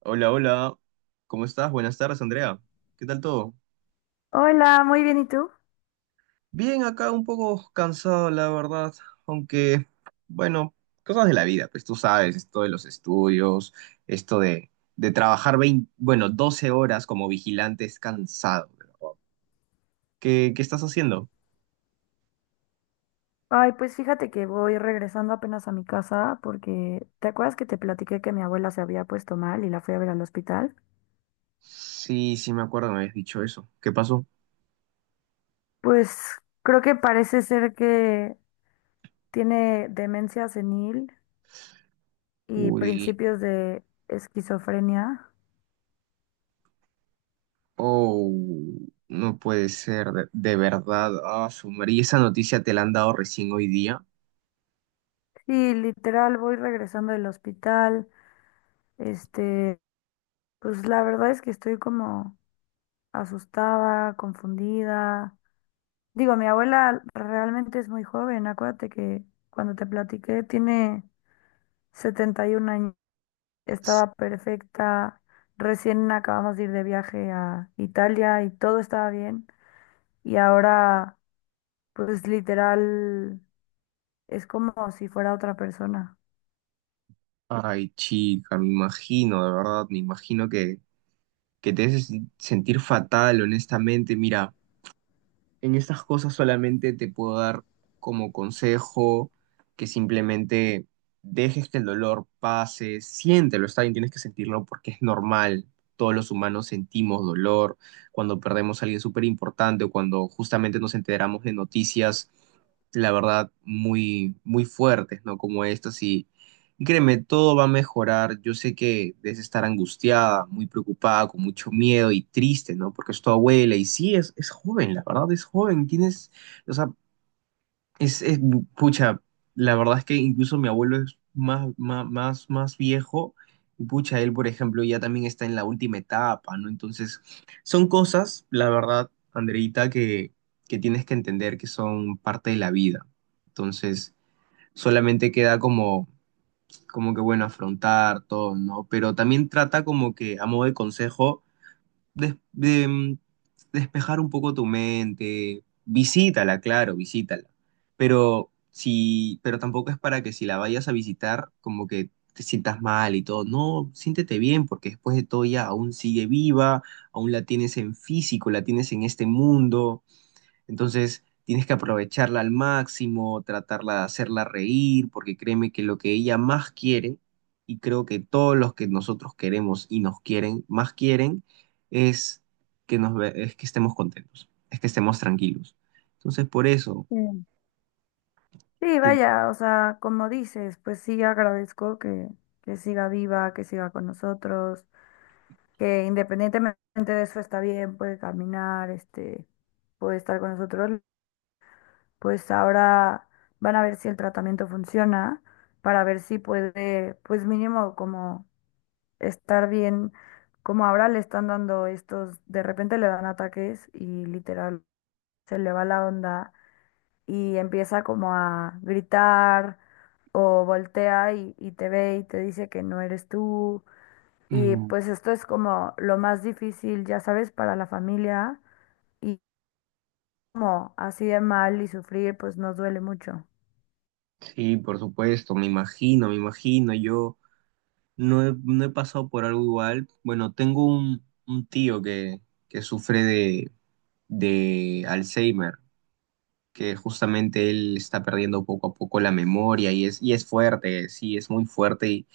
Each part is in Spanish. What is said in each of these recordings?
Hola, hola. ¿Cómo estás? Buenas tardes, Andrea. ¿Qué tal todo? Hola, muy bien, ¿y tú? Bien, acá un poco cansado, la verdad. Aunque, bueno, cosas de la vida, pues tú sabes, esto de los estudios, esto de, de trabajar 20 bueno, 12 horas como vigilante es cansado. ¿Qué estás haciendo? Ay, pues fíjate que voy regresando apenas a mi casa porque ¿te acuerdas que te platiqué que mi abuela se había puesto mal y la fui a ver al hospital? Sí, sí, me acuerdo, me habías dicho eso. ¿Qué pasó? Pues creo que parece ser que tiene demencia senil y Uy, principios de esquizofrenia. oh, no puede ser, de verdad. Ah, su madre. ¿Y esa noticia te la han dado recién hoy día? Sí, literal, voy regresando del hospital. Este, pues la verdad es que estoy como asustada, confundida. Digo, mi abuela realmente es muy joven. Acuérdate que cuando te platiqué tiene 71 años. Estaba perfecta. Recién acabamos de ir de viaje a Italia y todo estaba bien. Y ahora, pues literal, es como si fuera otra persona. Ay, chica, me imagino, de verdad, que te haces sentir fatal, honestamente. Mira, en estas cosas solamente te puedo dar como consejo que simplemente dejes que el dolor pase, siéntelo, está bien, tienes que sentirlo porque es normal. Todos los humanos sentimos dolor cuando perdemos a alguien súper importante o cuando justamente nos enteramos de noticias, la verdad, muy, muy fuertes, ¿no? Como estas y créeme, todo va a mejorar. Yo sé que debes estar angustiada, muy preocupada, con mucho miedo y triste, ¿no? Porque es tu abuela y sí, es joven, la verdad, es joven. Tienes, o sea, es, pucha, la verdad es que incluso mi abuelo es más, más, más viejo y pucha, él, por ejemplo, ya también está en la última etapa, ¿no? Entonces, son cosas, la verdad, Andreita, que tienes que entender que son parte de la vida. Entonces, solamente queda como que bueno, afrontar todo, ¿no? Pero también trata como que, a modo de consejo, des- de, mm, despejar un poco tu mente, visítala, claro, visítala. Pero si, pero tampoco es para que si la vayas a visitar, como que te sientas mal y todo. No, siéntete bien, porque después de todo ya aún sigue viva, aún la tienes en físico, la tienes en este mundo. Entonces, tienes que aprovecharla al máximo, tratarla de hacerla reír, porque créeme que lo que ella más quiere, y creo que todos los que nosotros queremos y nos quieren, más quieren, es es que estemos contentos, es que estemos tranquilos. Entonces, por eso, Mm. Sí, tienes- vaya, o sea, como dices, pues sí agradezco que siga viva, que siga con nosotros, que independientemente de eso está bien, puede caminar, puede estar con nosotros, pues ahora van a ver si el tratamiento funciona, para ver si puede, pues mínimo como estar bien, como ahora le están dando estos, de repente le dan ataques y literal se le va la onda y empieza como a gritar o voltea y te ve y te dice que no eres tú y Mm, pues esto es como lo más difícil, ya sabes, para la familia. Y como así de mal y sufrir, pues nos duele mucho. sí, por supuesto, me imagino, yo no he pasado por algo igual. Bueno, tengo un tío que sufre de Alzheimer. Que justamente él está perdiendo poco a poco la memoria y es fuerte, sí, es muy fuerte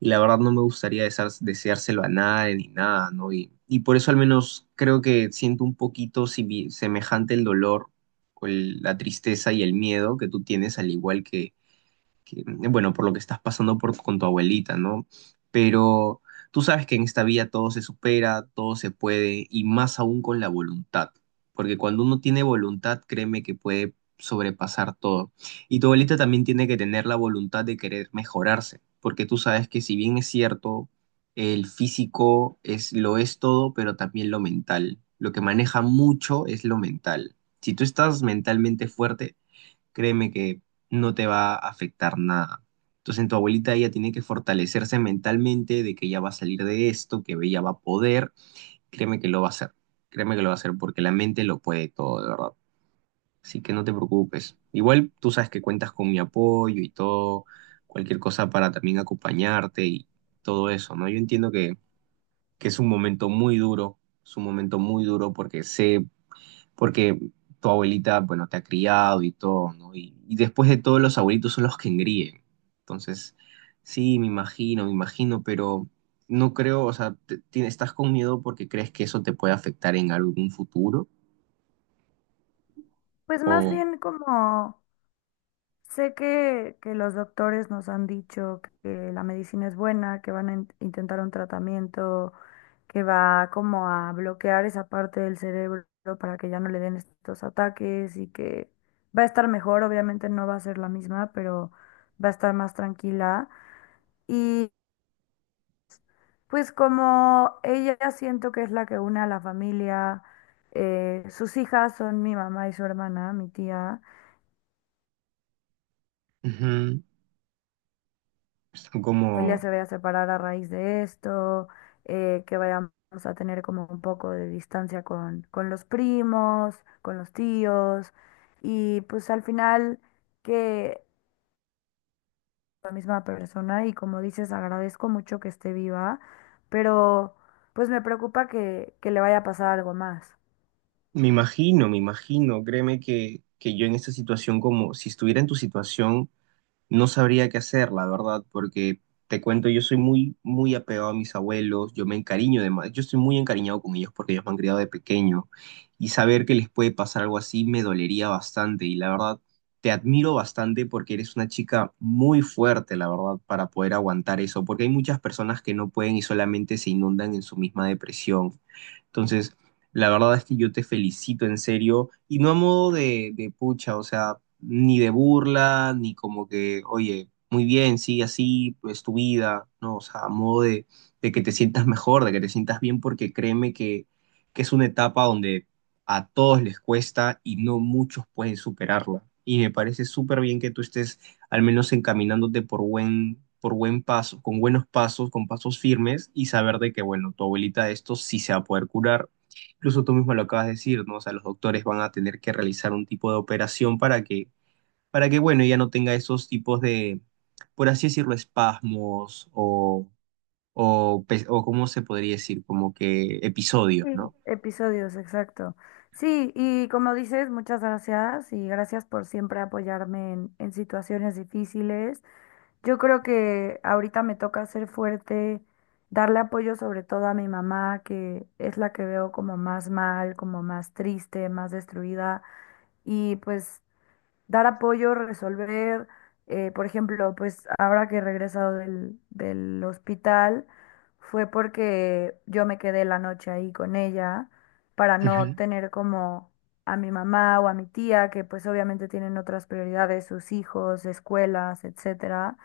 y la verdad no me gustaría deseárselo a nadie ni nada, ¿no? Y por eso al menos creo que siento un poquito semejante el dolor o la tristeza y el miedo que tú tienes, al igual que bueno, por lo que estás pasando por, con tu abuelita, ¿no? Pero tú sabes que en esta vida todo se supera, todo se puede, y más aún con la voluntad, porque cuando uno tiene voluntad, créeme que puede sobrepasar todo. Y tu abuelita también tiene que tener la voluntad de querer mejorarse, porque tú sabes que si bien es cierto, el físico es, lo es todo, pero también lo mental. Lo que maneja mucho es lo mental. Si tú estás mentalmente fuerte, créeme que no te va a afectar nada. Entonces, en tu abuelita ella tiene que fortalecerse mentalmente de que ella va a salir de esto, que ella va a poder. Créeme que lo va a hacer. Créeme que lo va a hacer porque la mente lo puede todo, de verdad. Así que no te preocupes. Igual tú sabes que cuentas con mi apoyo y todo, cualquier cosa para también acompañarte y todo eso, ¿no? Yo entiendo que es un momento muy duro, es un momento muy duro porque sé porque tu abuelita, bueno, te ha criado y todo, ¿no? Y después de todo, los abuelitos son los que engríen. Entonces, sí, me imagino, pero no creo, o sea, estás con miedo porque crees que eso te puede afectar en algún futuro Pues más o. bien como sé que los doctores nos han dicho que la medicina es buena, que van a intentar un tratamiento que va como a bloquear esa parte del cerebro para que ya no le den estos ataques y que va a estar mejor. Obviamente no va a ser la misma, pero va a estar más tranquila. Pues como ella siento que es la que une a la familia, sus hijas son mi mamá y su hermana, mi tía. Ujú, La familia como, se vaya a separar a raíz de esto, que vayamos a tener como un poco de distancia con los primos, con los tíos, y pues al final que la misma persona, y como dices, agradezco mucho que esté viva, pero pues me preocupa que le vaya a pasar algo más. Me imagino, créeme que yo en esta situación, como si estuviera en tu situación, no sabría qué hacer, la verdad, porque te cuento, yo soy muy, muy apegado a mis abuelos, yo me encariño de más, yo estoy muy encariñado con ellos porque ellos me han criado de pequeño y saber que les puede pasar algo así me dolería bastante y la verdad te admiro bastante porque eres una chica muy fuerte, la verdad, para poder aguantar eso, porque hay muchas personas que no pueden y solamente se inundan en su misma depresión. Entonces, la verdad es que yo te felicito en serio y no a modo de pucha, o sea, ni de burla, ni como que, oye, muy bien, sigue así, pues tu vida, no, o sea, a modo de que te sientas mejor, de que te sientas bien, porque créeme que es una etapa donde a todos les cuesta y no muchos pueden superarla. Y me parece súper bien que tú estés al menos encaminándote por buen paso, con buenos pasos, con pasos firmes y saber de que, bueno, tu abuelita de esto sí se va a poder curar. Incluso tú mismo lo acabas de decir, ¿no? O sea, los doctores van a tener que realizar un tipo de operación para que, bueno, ella no tenga esos tipos de, por así decirlo, espasmos o, ¿cómo se podría decir? Como que episodios, Sí, ¿no? episodios, exacto. Sí, y como dices, muchas gracias y gracias por siempre apoyarme en situaciones difíciles. Yo creo que ahorita me toca ser fuerte, darle apoyo sobre todo a mi mamá, que es la que veo como más mal, como más triste, más destruida. Y pues dar apoyo, resolver, por ejemplo, pues ahora que he regresado del hospital, fue porque yo me quedé la noche ahí con ella para no tener como a mi mamá o a mi tía, que pues obviamente tienen otras prioridades, sus hijos, escuelas, etcétera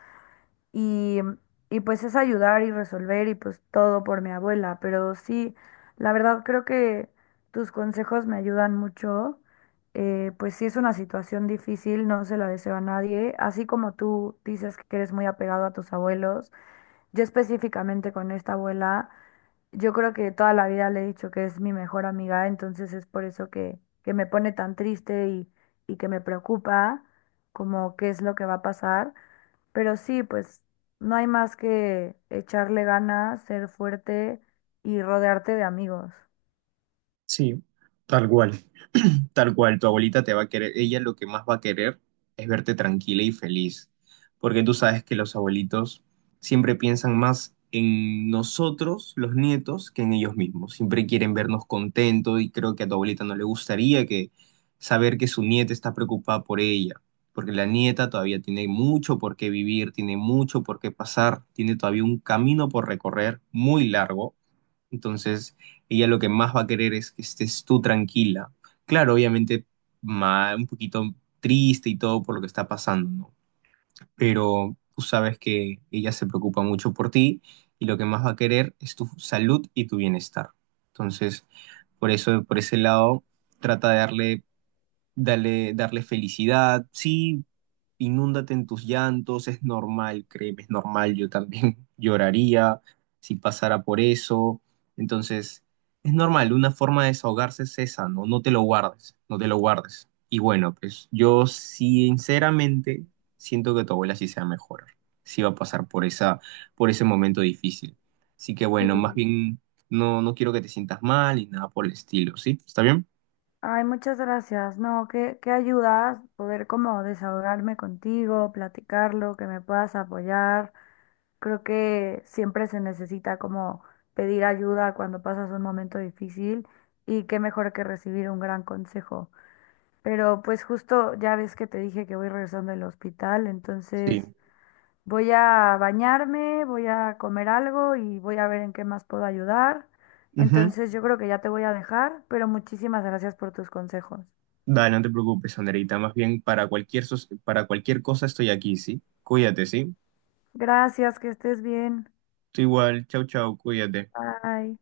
y, y pues es ayudar y resolver y pues todo por mi abuela, pero sí, la verdad creo que tus consejos me ayudan mucho, pues sí es una situación difícil, no se la deseo a nadie, así como tú dices que eres muy apegado a tus abuelos, yo específicamente con esta abuela, yo creo que toda la vida le he dicho que es mi mejor amiga, entonces es por eso que me pone tan triste y que me preocupa como qué es lo que va a pasar. Pero sí, pues no hay más que echarle ganas, ser fuerte y rodearte de amigos. Sí, tal cual. Tal cual, tu abuelita te va a querer, ella lo que más va a querer es verte tranquila y feliz, porque tú sabes que los abuelitos siempre piensan más en nosotros, los nietos, que en ellos mismos. Siempre quieren vernos contentos y creo que a tu abuelita no le gustaría que saber que su nieta está preocupada por ella, porque la nieta todavía tiene mucho por qué vivir, tiene mucho por qué pasar, tiene todavía un camino por recorrer muy largo. Entonces, ella lo que más va a querer es que estés tú tranquila. Claro, obviamente, un poquito triste y todo por lo que está pasando, ¿no? Pero tú sabes que ella se preocupa mucho por ti y lo que más va a querer es tu salud y tu bienestar. Entonces, por eso, por ese lado, trata de darle, darle felicidad. Sí, inúndate en tus llantos, es normal, créeme, es normal, yo también lloraría si pasara por eso. Entonces, es normal, una forma de desahogarse es esa, ¿no? No te lo guardes, no te lo guardes. Y bueno, pues yo sinceramente siento que tu abuela sí se va a mejorar, sí va a pasar por esa, por ese momento difícil. Así que bueno, más Sí. bien no quiero que te sientas mal y nada por el estilo, ¿sí? ¿Está bien? Ay, muchas gracias. No, qué, qué ayudas poder como desahogarme contigo, platicarlo, que me puedas apoyar. Creo que siempre se necesita como pedir ayuda cuando pasas un momento difícil y qué mejor que recibir un gran consejo. Pero pues justo ya ves que te dije que voy regresando del hospital, Sí. entonces voy a bañarme, voy a comer algo y voy a ver en qué más puedo ayudar. Ujú. Entonces yo creo que ya te voy a dejar, pero muchísimas gracias por tus consejos. Dale, no te preocupes, Anderita. Más bien, para cualquier, para cualquier cosa estoy aquí, ¿sí? Cuídate, ¿sí? Gracias, que estés bien. Tú igual, chau, chau, cuídate. Bye.